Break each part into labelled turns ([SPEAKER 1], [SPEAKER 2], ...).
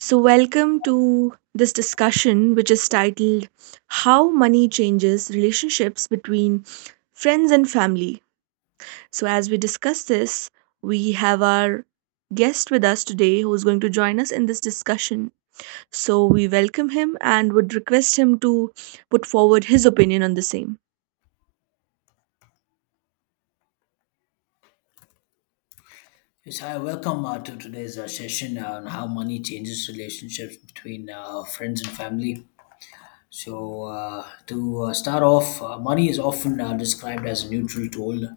[SPEAKER 1] So, welcome to this discussion, which is titled How Money Changes Relationships Between Friends and Family. So, as we discuss this, we have our guest with us today who is going to join us in this discussion. So, we welcome him and would request him to put forward his opinion on the same.
[SPEAKER 2] Yes, hi, welcome to today's session on how money changes relationships between friends and family. So, to start off, money is often described as a neutral tool,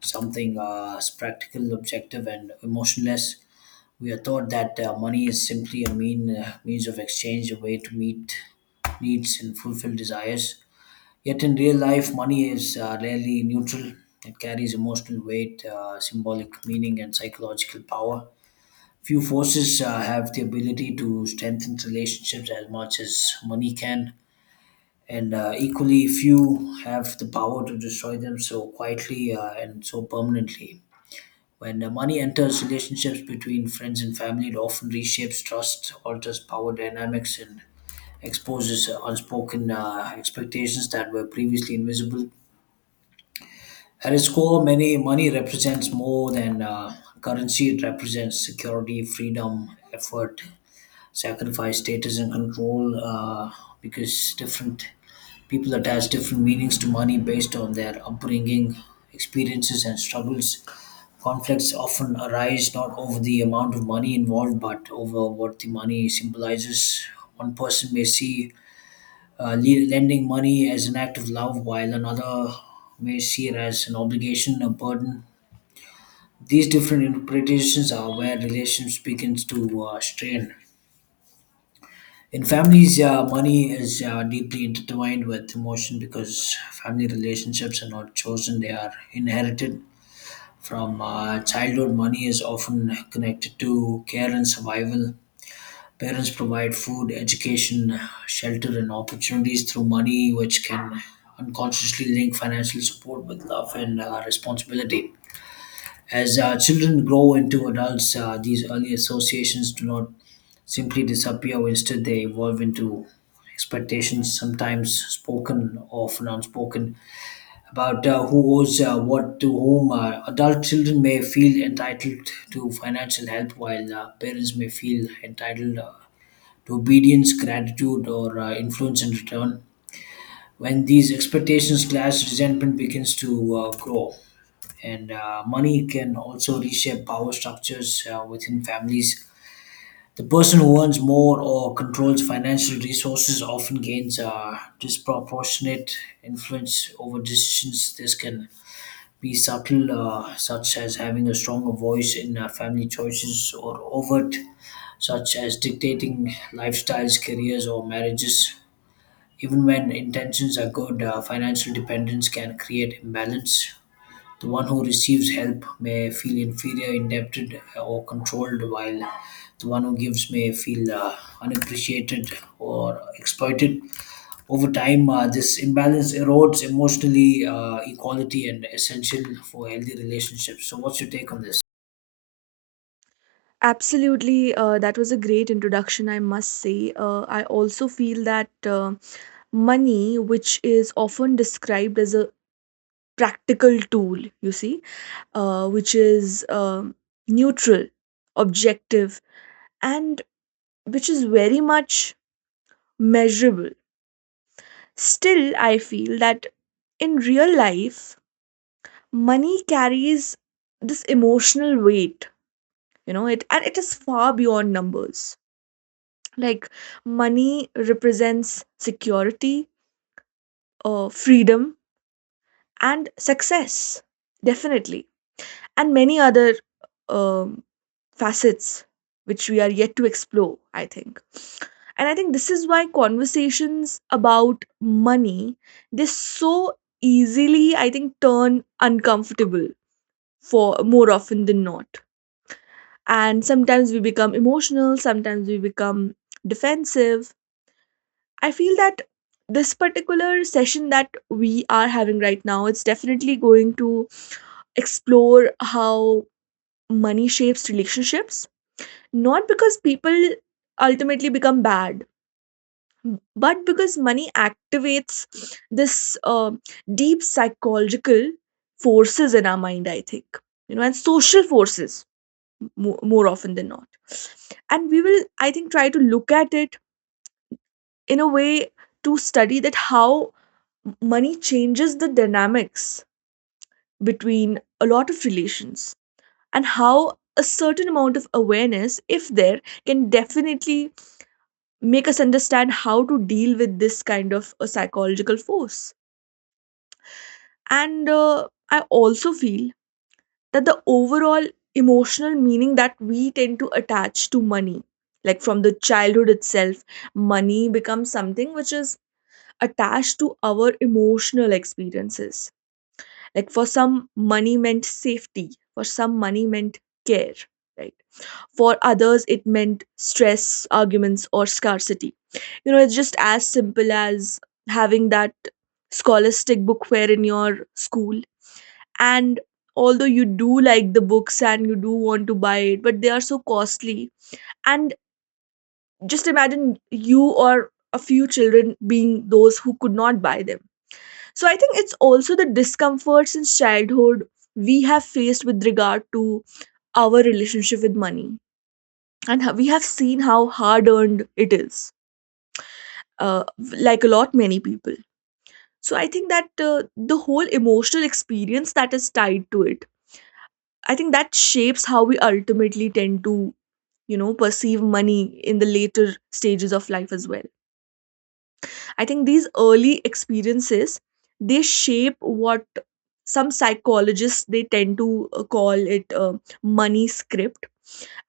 [SPEAKER 2] something is practical, objective, and emotionless. We are taught that money is simply a means of exchange, a way to meet needs and fulfill desires. Yet, in real life, money is rarely neutral. It carries emotional weight, symbolic meaning, and psychological power. Few forces have the ability to strengthen relationships as much as money can, and equally few have the power to destroy them so quietly and so permanently. When money enters relationships between friends and family, it often reshapes trust, alters power dynamics, and exposes unspoken expectations that were previously invisible. At its core, many money represents more than currency. It represents security, freedom, effort, sacrifice status and control, because different people attach different meanings to money based on their upbringing, experiences, and struggles. Conflicts often arise not over the amount of money involved, but over what the money symbolizes. One person may see lending money as an act of love, while another may see it as an obligation, a burden. These different interpretations are where relations begins to strain. In families, money is deeply intertwined with emotion because family relationships are not chosen, they are inherited. From childhood, money is often connected to care and survival. Parents provide food, education, shelter, and opportunities through money, which can unconsciously link financial support with love and responsibility. As children grow into adults, these early associations do not simply disappear. Instead, they evolve into expectations, sometimes spoken, often unspoken, about who owes what to whom. Adult children may feel entitled to financial help, while parents may feel entitled to obedience, gratitude, or influence in return. When these expectations clash, resentment begins to grow. And money can also reshape power structures within families. The person who earns more or controls financial resources often gains a disproportionate influence over decisions. This can be subtle, such as having a stronger voice in family choices, or overt, such as dictating lifestyles, careers, or marriages. Even when intentions are good, financial dependence can create imbalance. The one who receives help may feel inferior, indebted, or controlled, while the one who gives may feel unappreciated or exploited. Over time, this imbalance erodes emotionally equality and essential for healthy relationships. So, what's your take on this?
[SPEAKER 1] Absolutely, that was a great introduction, I must say. I also feel that money, which is often described as a practical tool, you see, which is um neutral, objective, and which is very much measurable. Still, I feel that in real life, money carries this emotional weight, it and it is far beyond numbers. Like money represents security, freedom, and success, definitely, and many other um facets which we are yet to explore, I think. And I think this is why conversations about money, they so easily, I think, turn uncomfortable, for more often than not. And sometimes we become emotional, sometimes we become defensive. I feel that this particular session that we are having right now, it's definitely going to explore how money shapes relationships. Not because people ultimately become bad, but because money activates this deep psychological forces in our mind, I think, you know, and social forces, more often than not. And we will, I think, try to look at it in a way to study that how money changes the dynamics between a lot of relations, and how a certain amount of awareness, if there, can definitely make us understand how to deal with this kind of a psychological force. And I also feel that the overall emotional meaning that we tend to attach to money, like from the childhood itself, money becomes something which is attached to our emotional experiences. Like for some, money meant safety, for some, money meant care, right? For others, it meant stress, arguments, or scarcity. It's just as simple as having that scholastic book fair in your school. And although you do like the books and you do want to buy it, but they are so costly. And just imagine you or a few children being those who could not buy them. So I think it's also the discomfort since childhood we have faced with regard to our relationship with money, and we have seen how hard earned it is, uh, like a lot many people. So I think that the whole emotional experience that is tied to it, I think that shapes how we ultimately tend to perceive money in the later stages of life as well. I think these early experiences, they shape what some psychologists, they tend to call it money script.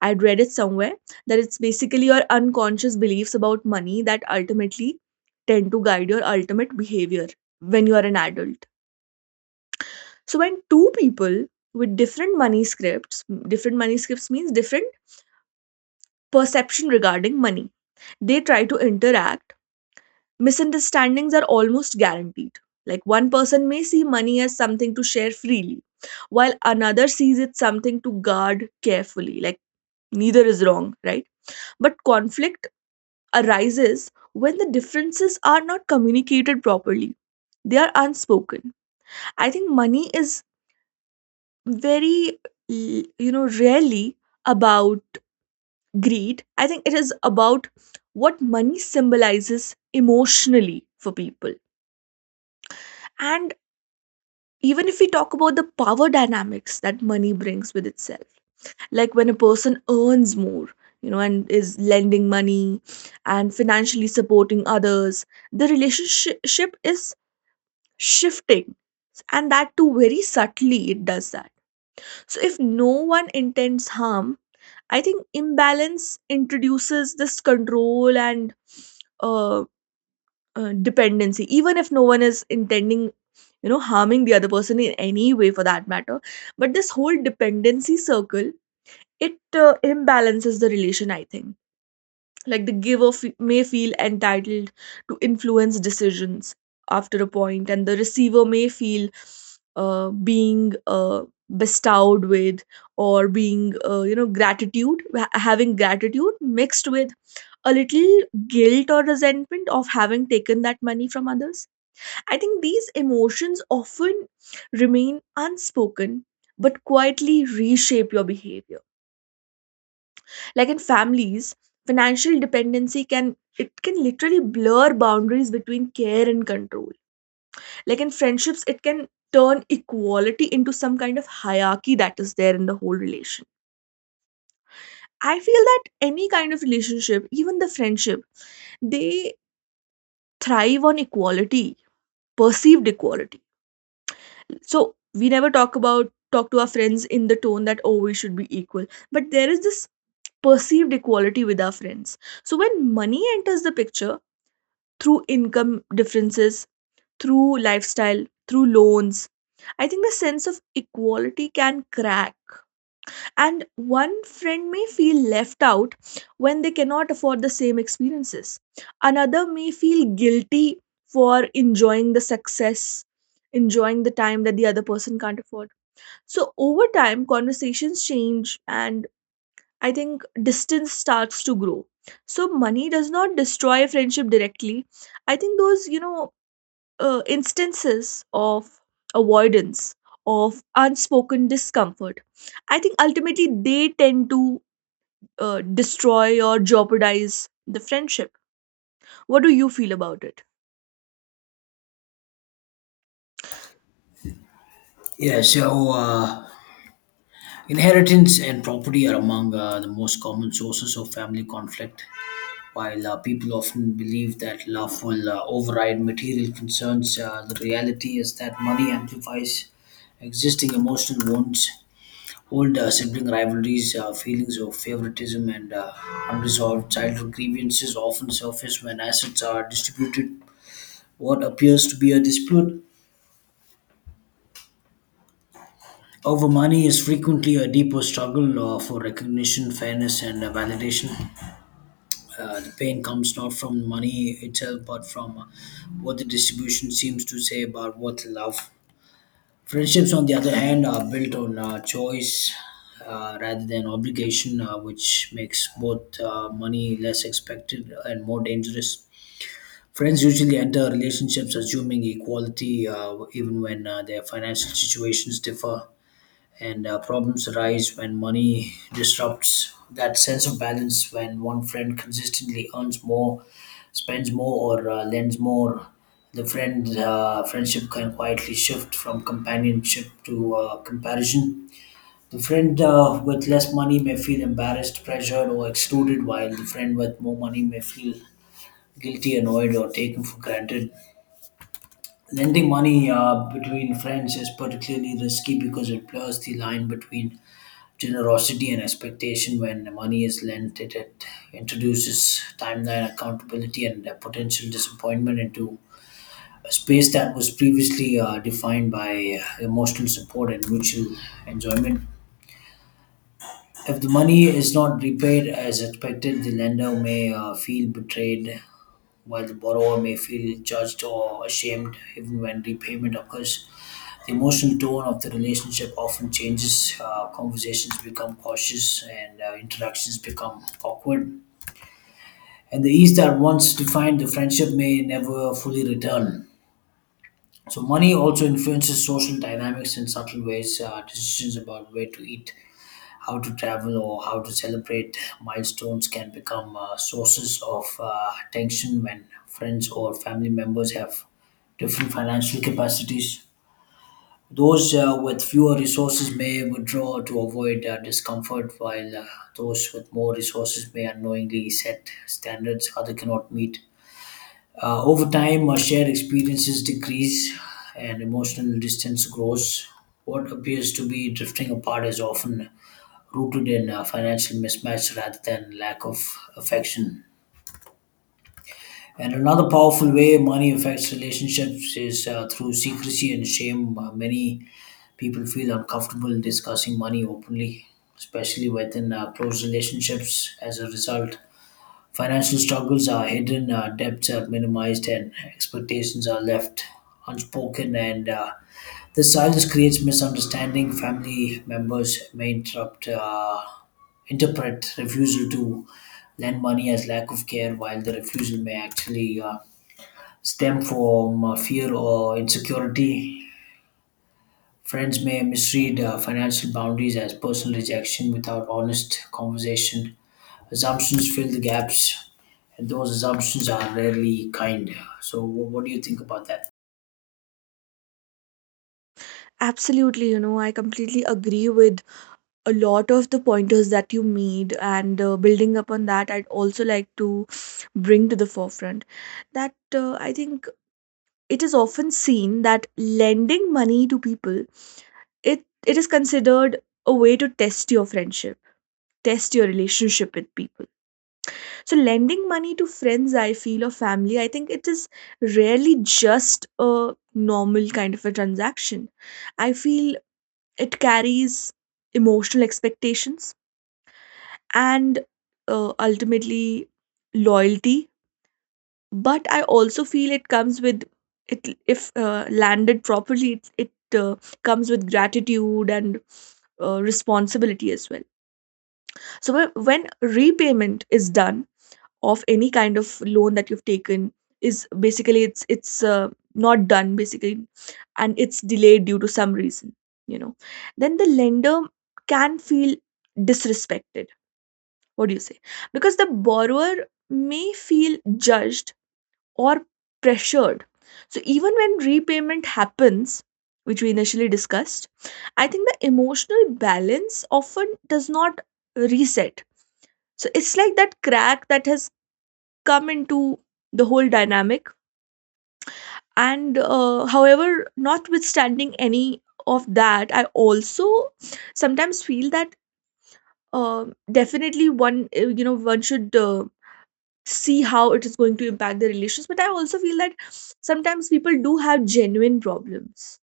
[SPEAKER 1] I'd read it somewhere that it's basically your unconscious beliefs about money that ultimately tend to guide your ultimate behavior when you are an adult. So when two people with different money scripts — different money scripts means different perception regarding money — they try to interact, misunderstandings are almost guaranteed. Like one person may see money as something to share freely, while another sees it something to guard carefully. Like, neither is wrong, right? But conflict arises when the differences are not communicated properly. They are unspoken. I think money is very rarely about greed. I think it is about what money symbolizes emotionally for people. And even if we talk about the power dynamics that money brings with itself, like when a person earns more, and is lending money and financially supporting others, the relationship is shifting, and that too very subtly it does that. So if no one intends harm, I think imbalance introduces this control and uh, dependency, even if no one is intending, harming the other person in any way for that matter. But this whole dependency circle, it imbalances the relation, I think. Like the giver may feel entitled to influence decisions after a point, and the receiver may feel being bestowed with, or being, gratitude, having gratitude mixed with a little guilt or resentment of having taken that money from others. I think these emotions often remain unspoken but quietly reshape your behavior. Like in families, financial dependency can it can literally blur boundaries between care and control. Like in friendships, it can turn equality into some kind of hierarchy that is there in the whole relation. I feel that any kind of relationship, even the friendship, they thrive on equality, perceived equality. So we never talk to our friends in the tone that, oh, we should be equal. But there is this perceived equality with our friends. So when money enters the picture through income differences, through lifestyle, through loans, I think the sense of equality can crack. And one friend may feel left out when they cannot afford the same experiences. Another may feel guilty for enjoying the success, enjoying the time that the other person can't afford. So, over time, conversations change, and I think distance starts to grow. So, money does not destroy a friendship directly. I think those, instances of avoidance, of unspoken discomfort, I think ultimately they tend to destroy or jeopardize the friendship. What do you feel about it?
[SPEAKER 2] Yeah, so inheritance and property are among the most common sources of family conflict. While people often believe that love will override material concerns, the reality is that money amplifies existing emotional wounds, old sibling rivalries, feelings of favoritism, and unresolved childhood grievances often surface when assets are distributed. What appears to be a dispute over money is frequently a deeper struggle for recognition, fairness, and validation. The pain comes not from money itself, but from what the distribution seems to say about what love. Friendships, on the other hand, are built on choice rather than obligation, which makes both money less expected and more dangerous. Friends usually enter relationships assuming equality, even when their financial situations differ, and problems arise when money disrupts that sense of balance. When one friend consistently earns more, spends more, or lends more, the friendship can quietly shift from companionship to comparison. The friend with less money may feel embarrassed, pressured, or excluded, while the friend with more money may feel guilty, annoyed, or taken for granted. Lending money between friends is particularly risky because it blurs the line between generosity and expectation. When money is lent, it introduces timeline accountability and potential disappointment into a space that was previously defined by emotional support and mutual enjoyment. If the money is not repaid as expected, the lender may feel betrayed, while the borrower may feel judged or ashamed even when repayment occurs. The emotional tone of the relationship often changes. Conversations become cautious and interactions become awkward. And the ease that once defined the friendship may never fully return. So, money also influences social dynamics in subtle ways. Decisions about where to eat, how to travel, or how to celebrate milestones can become sources of tension when friends or family members have different financial capacities. Those with fewer resources may withdraw to avoid discomfort, while those with more resources may unknowingly set standards others cannot meet. Over time, shared experiences decrease and emotional distance grows. What appears to be drifting apart is often rooted in financial mismatch rather than lack of affection. And another powerful way money affects relationships is through secrecy and shame. Many people feel uncomfortable discussing money openly, especially within close relationships. As a result, financial struggles are hidden, debts are minimized, and expectations are left unspoken. And this silence creates misunderstanding. Family members may interrupt, interpret refusal to lend money as lack of care, while the refusal may actually stem from fear or insecurity. Friends may misread financial boundaries as personal rejection without honest conversation. Assumptions fill the gaps, and those assumptions are rarely kind. So, wh- What do you think about that?
[SPEAKER 1] Absolutely, I completely agree with a lot of the pointers that you made, and building upon that, I'd also like to bring to the forefront that I think it is often seen that lending money to people, it it is considered a way to test your friendship, test your relationship with people. So lending money to friends, I feel, or family, I think it is rarely just a normal kind of a transaction. I feel it carries emotional expectations, and ultimately loyalty. But I also feel it comes with — it if landed properly, it comes with gratitude and responsibility as well. So when repayment is done of any kind of loan that you've taken, is basically it's not done basically, and it's delayed due to some reason, you know then the lender can feel disrespected, what do you say, because the borrower may feel judged or pressured. So even when repayment happens, which we initially discussed, I think the emotional balance often does not reset. So it's like that crack that has come into the whole dynamic. And however, notwithstanding any of that, I also sometimes feel that definitely one should see how it is going to impact their relations, but I also feel that sometimes people do have genuine problems,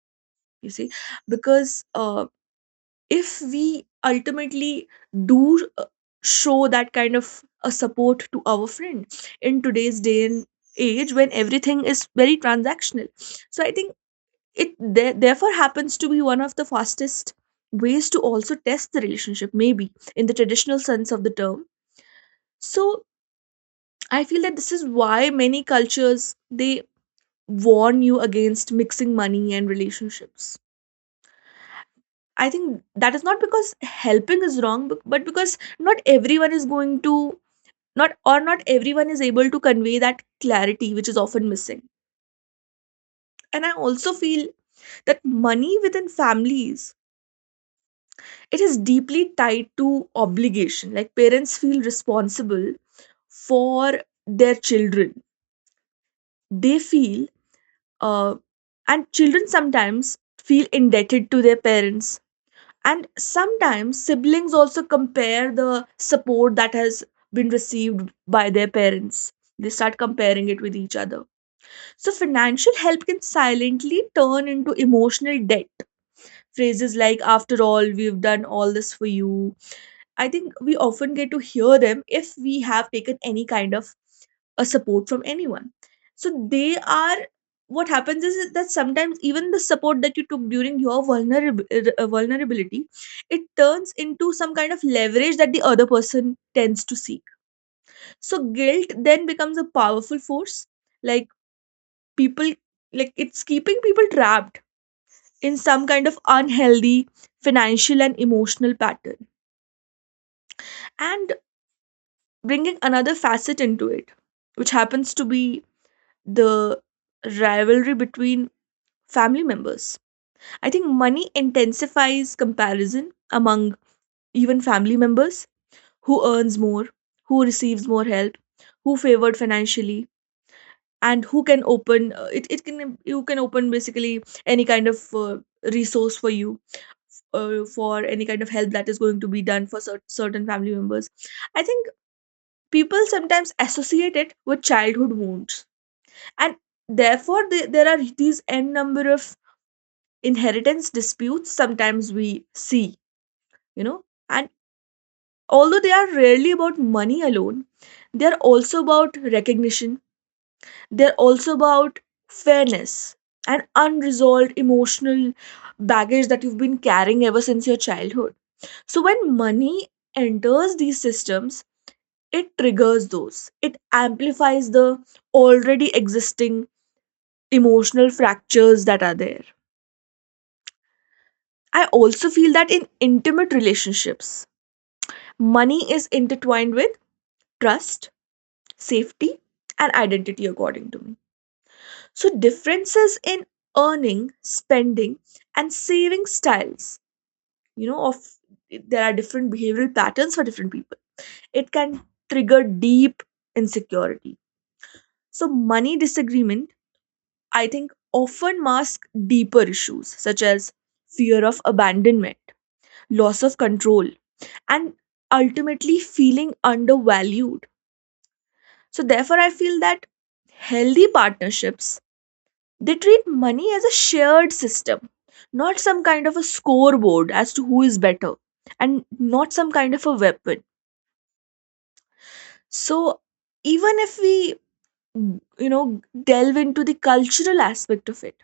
[SPEAKER 1] you see, because if we ultimately do show that kind of a support to our friend in today's day and age when everything is very transactional. So I think it there, therefore, happens to be one of the fastest ways to also test the relationship, maybe in the traditional sense of the term. So I feel that this is why many cultures, they warn you against mixing money and relationships. I think that is not because helping is wrong, but because not everyone is going to — not everyone is able to convey that clarity, which is often missing. And I also feel that money within families, it is deeply tied to obligation. Like parents feel responsible for their children. They feel uh, and children sometimes feel indebted to their parents, and sometimes siblings also compare the support that has been received by their parents. They start comparing it with each other. So financial help can silently turn into emotional debt. Phrases like, "after all we've done all this for you," I think we often get to hear them if we have taken any kind of a support from anyone. So they are what happens is that sometimes even the support that you took during your vulnerability, it turns into some kind of leverage that the other person tends to seek. So guilt then becomes a powerful force, like people, like, it's keeping people trapped in some kind of unhealthy financial and emotional pattern. And bringing another facet into it, which happens to be the rivalry between family members, I think money intensifies comparison among even family members: who earns more, who receives more help, who favored financially, and who can open it, it can you can open basically any kind of resource for you, for any kind of help that is going to be done for certain family members. I think people sometimes associate it with childhood wounds, and therefore there are these n number of inheritance disputes sometimes we see you know and although they are rarely about money alone, they're also about recognition, they're also about fairness and unresolved emotional baggage that you've been carrying ever since your childhood. So when money enters these systems, it triggers those, it amplifies the already existing emotional fractures that are there. I also feel that in intimate relationships, money is intertwined with trust, safety, and identity, according to me. So differences in earning, spending, and saving styles, you know, of There are different behavioral patterns for different people. It can trigger deep insecurity. So money disagreement, I think, often mask deeper issues such as fear of abandonment, loss of control, and ultimately feeling undervalued. So therefore, I feel that healthy partnerships, they treat money as a shared system, not some kind of a scoreboard as to who is better, and not some kind of a weapon. So even if we you know delve into the cultural aspect of it,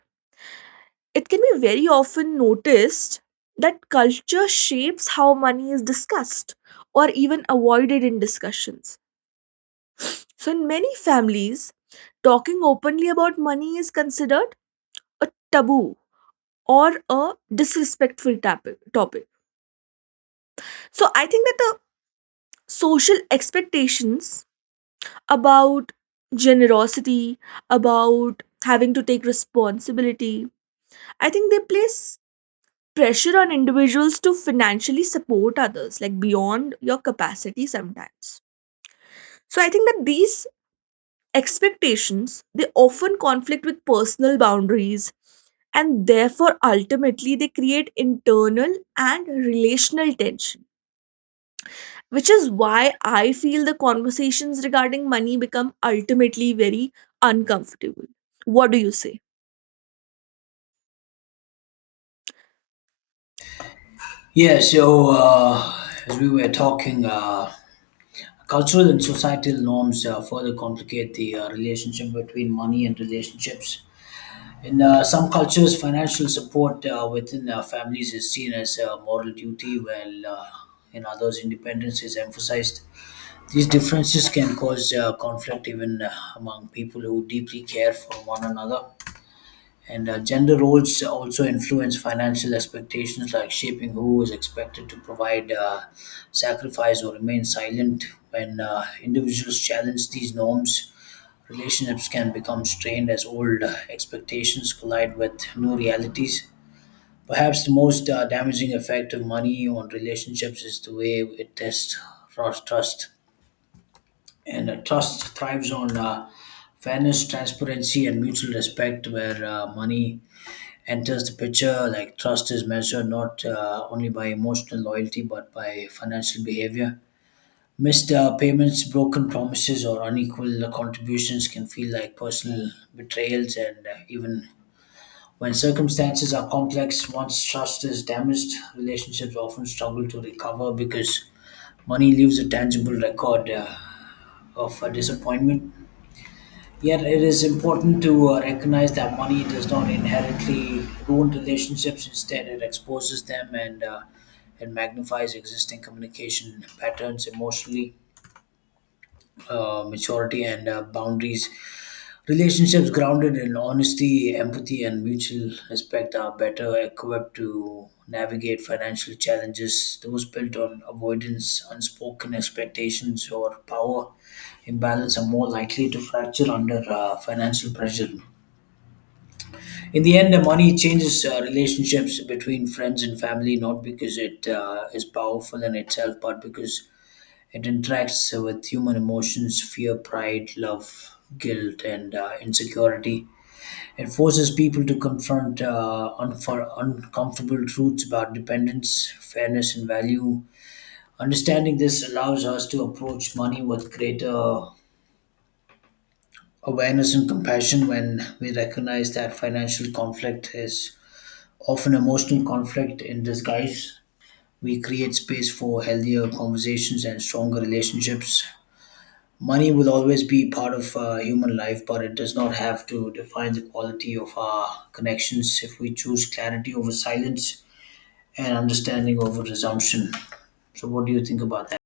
[SPEAKER 1] it can be very often noticed that culture shapes how money is discussed or even avoided in discussions. So in many families, talking openly about money is considered a taboo or a disrespectful topic. So I think that the social expectations about generosity, about having to take responsibility, I think they place pressure on individuals to financially support others, like beyond your capacity sometimes. So I think that these expectations, they often conflict with personal boundaries, and therefore ultimately they create internal and relational tension, which is why I feel the conversations regarding money become ultimately very uncomfortable. What do you say?
[SPEAKER 2] Yeah, so as we were talking, cultural and societal norms further complicate the relationship between money and relationships. In some cultures, financial support within families is seen as a moral duty, while in others, independence is emphasized. These differences can cause conflict even among people who deeply care for one another. And gender roles also influence financial expectations, like shaping who is expected to provide, sacrifice, or remain silent. When individuals challenge these norms, relationships can become strained as old expectations collide with new realities. Perhaps the most damaging effect of money on relationships is the way it tests trust, and a trust thrives on fairness, transparency, and mutual respect, where money enters the picture. Like trust is measured not only by emotional loyalty but by financial behavior. Missed payments, broken promises, or unequal contributions can feel like personal betrayals, and even when circumstances are complex, once trust is damaged, relationships often struggle to recover because money leaves a tangible record of disappointment. Yet it is important to recognize that money does not inherently ruin relationships. Instead, it exposes them and it magnifies existing communication patterns, emotionally maturity, and boundaries. Relationships grounded in honesty, empathy, and mutual respect are better equipped to navigate financial challenges. Those built on avoidance, unspoken expectations, or power imbalance are more likely to fracture under financial pressure. In the end, the money changes relationships between friends and family, not because it is powerful in itself, but because it interacts with human emotions, fear, pride, love, guilt, and insecurity. It forces people to confront uncomfortable truths about dependence, fairness, and value. Understanding this allows us to approach money with greater awareness and compassion. When we recognize that financial conflict is often emotional conflict in disguise, we create space for healthier conversations and stronger relationships. Money will always be part of human life, but it does not have to define the quality of our connections if we choose clarity over silence and understanding over presumption. So, what do you think about that?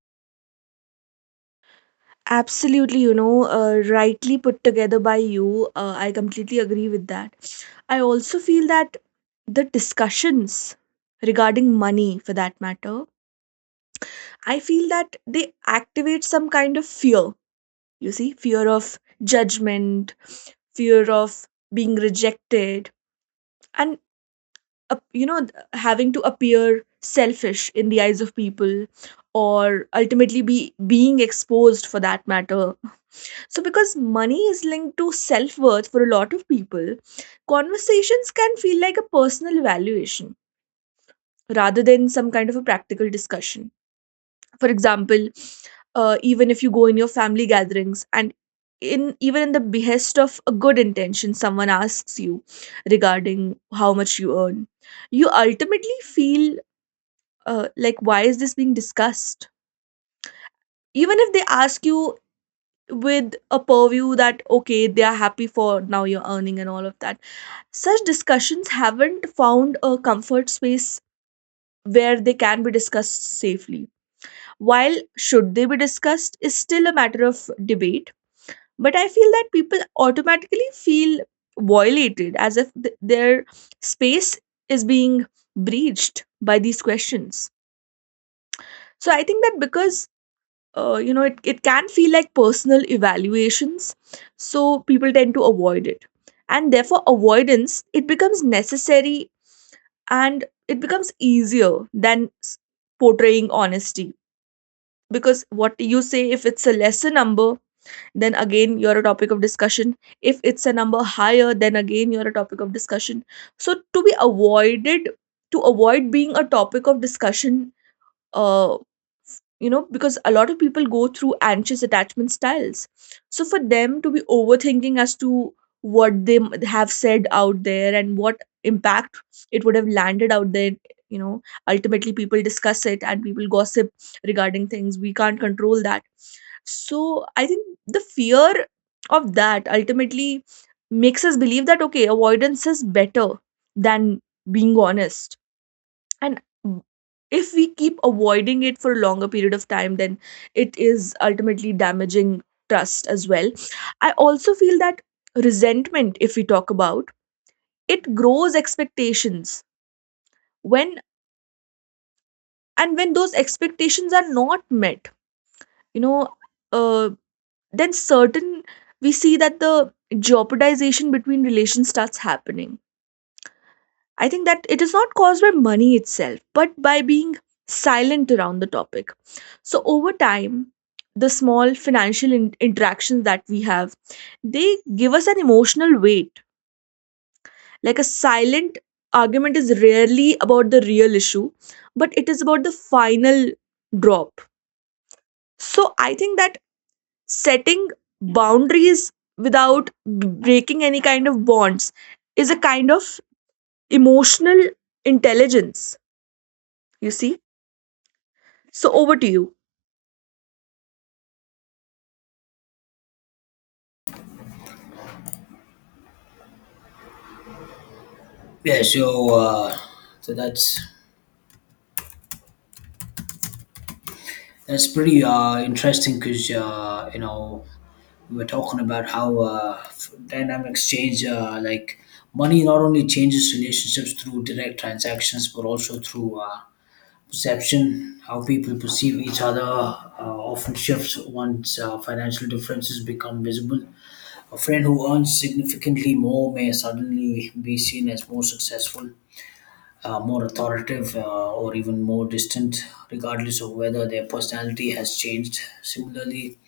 [SPEAKER 1] Absolutely, rightly put together by you. Uh, I completely agree with that. I also feel that the discussions regarding money, for that matter, I feel that they activate some kind of fear, you see, fear of judgment, fear of being rejected, and, uh, you know, having to appear selfish in the eyes of people, or ultimately be being exposed for that matter. So because money is linked to self worth for a lot of people, conversations can feel like a personal evaluation rather than some kind of a practical discussion. For example, even if you go in your family gatherings and in even in the behest of a good intention, someone asks you regarding how much you earn, you ultimately feel, like, why is this being discussed? Even if they ask you with a purview that okay, they are happy for now you're earning and all of that, such discussions haven't found a comfort space where they can be discussed safely. While should they be discussed is still a matter of debate. But I feel that people automatically feel violated as if their space is being breached by these questions. So I think that because, it can feel like personal evaluations, so people tend to avoid it. And therefore avoidance, it becomes necessary, and it becomes easier than portraying honesty, because what you say, if it's a lesser number, then again you're a topic of discussion. If it's a number higher, then again you're a topic of discussion. So to be avoided, to avoid being a topic of discussion, uh, because a lot of people go through anxious attachment styles. So for them to be overthinking as to what they have said out there and what impact it would have landed out there, you know, ultimately people discuss it and people gossip regarding things. We can't control that. So I think the fear of that ultimately makes us believe that okay, avoidance is better than being honest. And if we keep avoiding it for a longer period of time, then it is ultimately damaging trust as well. I also feel that resentment, if we talk about it, grows expectations when, and when those expectations are not met, you know, uh, then certain, we see that the jeopardization between relations starts happening. I think that it is not caused by money itself, but by being silent around the topic. So over time, the small financial interactions that we have, they give us an emotional weight. Like a silent argument is rarely about the real issue, but it is about the final drop. So I think that setting boundaries without breaking any kind of bonds is a kind of emotional intelligence, you see? So over to you.
[SPEAKER 2] Yeah, so that's pretty interesting, because you know, we were talking about how dynamics change. Like, money not only changes relationships through direct transactions, but also through perception. How people perceive each other often shifts once financial differences become visible. A friend who earns significantly more may suddenly be seen as more successful, more authoritative, or even more distant, regardless of whether their personality has changed. Similarly,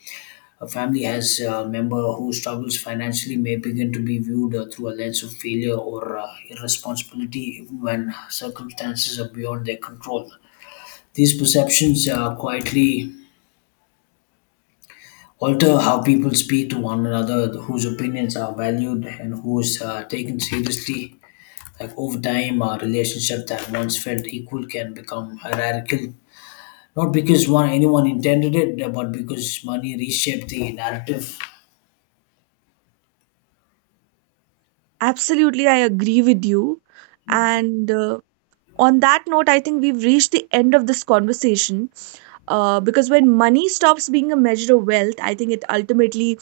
[SPEAKER 2] a family has a member who struggles financially may begin to be viewed through a lens of failure or irresponsibility, even when circumstances are beyond their control. These perceptions quietly alter how people speak to one another, whose opinions are valued, and who is taken seriously. Like over time, a relationship that once felt equal can become hierarchical, not because one anyone intended it, but because money reshaped the narrative.
[SPEAKER 1] Absolutely, I agree with you. And on that note, I think we've reached the end of this conversation. Because when money stops being a measure of wealth, I think it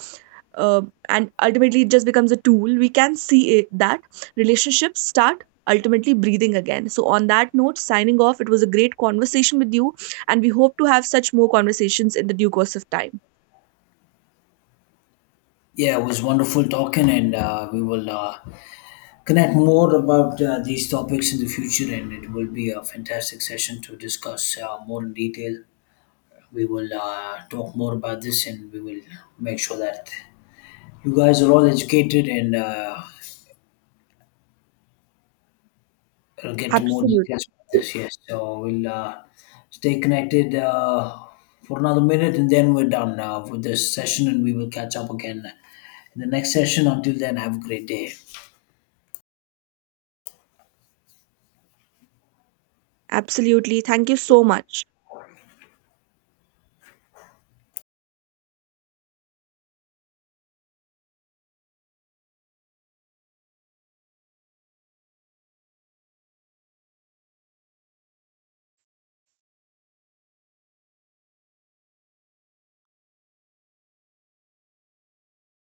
[SPEAKER 1] uh, ultimately it just becomes a tool. We can see it, that relationships start ultimately breathing again. So on that note, signing off. It was a great conversation with you, and we hope to have such more conversations in the due course of time.
[SPEAKER 2] Yeah, it was wonderful talking, and we will connect more about these topics in the future. And it will be a fantastic session to discuss more in detail. We will talk more about this, and we will make sure that you guys are all educated and. We'll get more
[SPEAKER 1] Absolutely.
[SPEAKER 2] details about this. Yes, so we'll stay connected for another minute, and then we're done with this session, and we will catch up again in the next session. Until then, have a great day.
[SPEAKER 1] Absolutely. Thank you so much.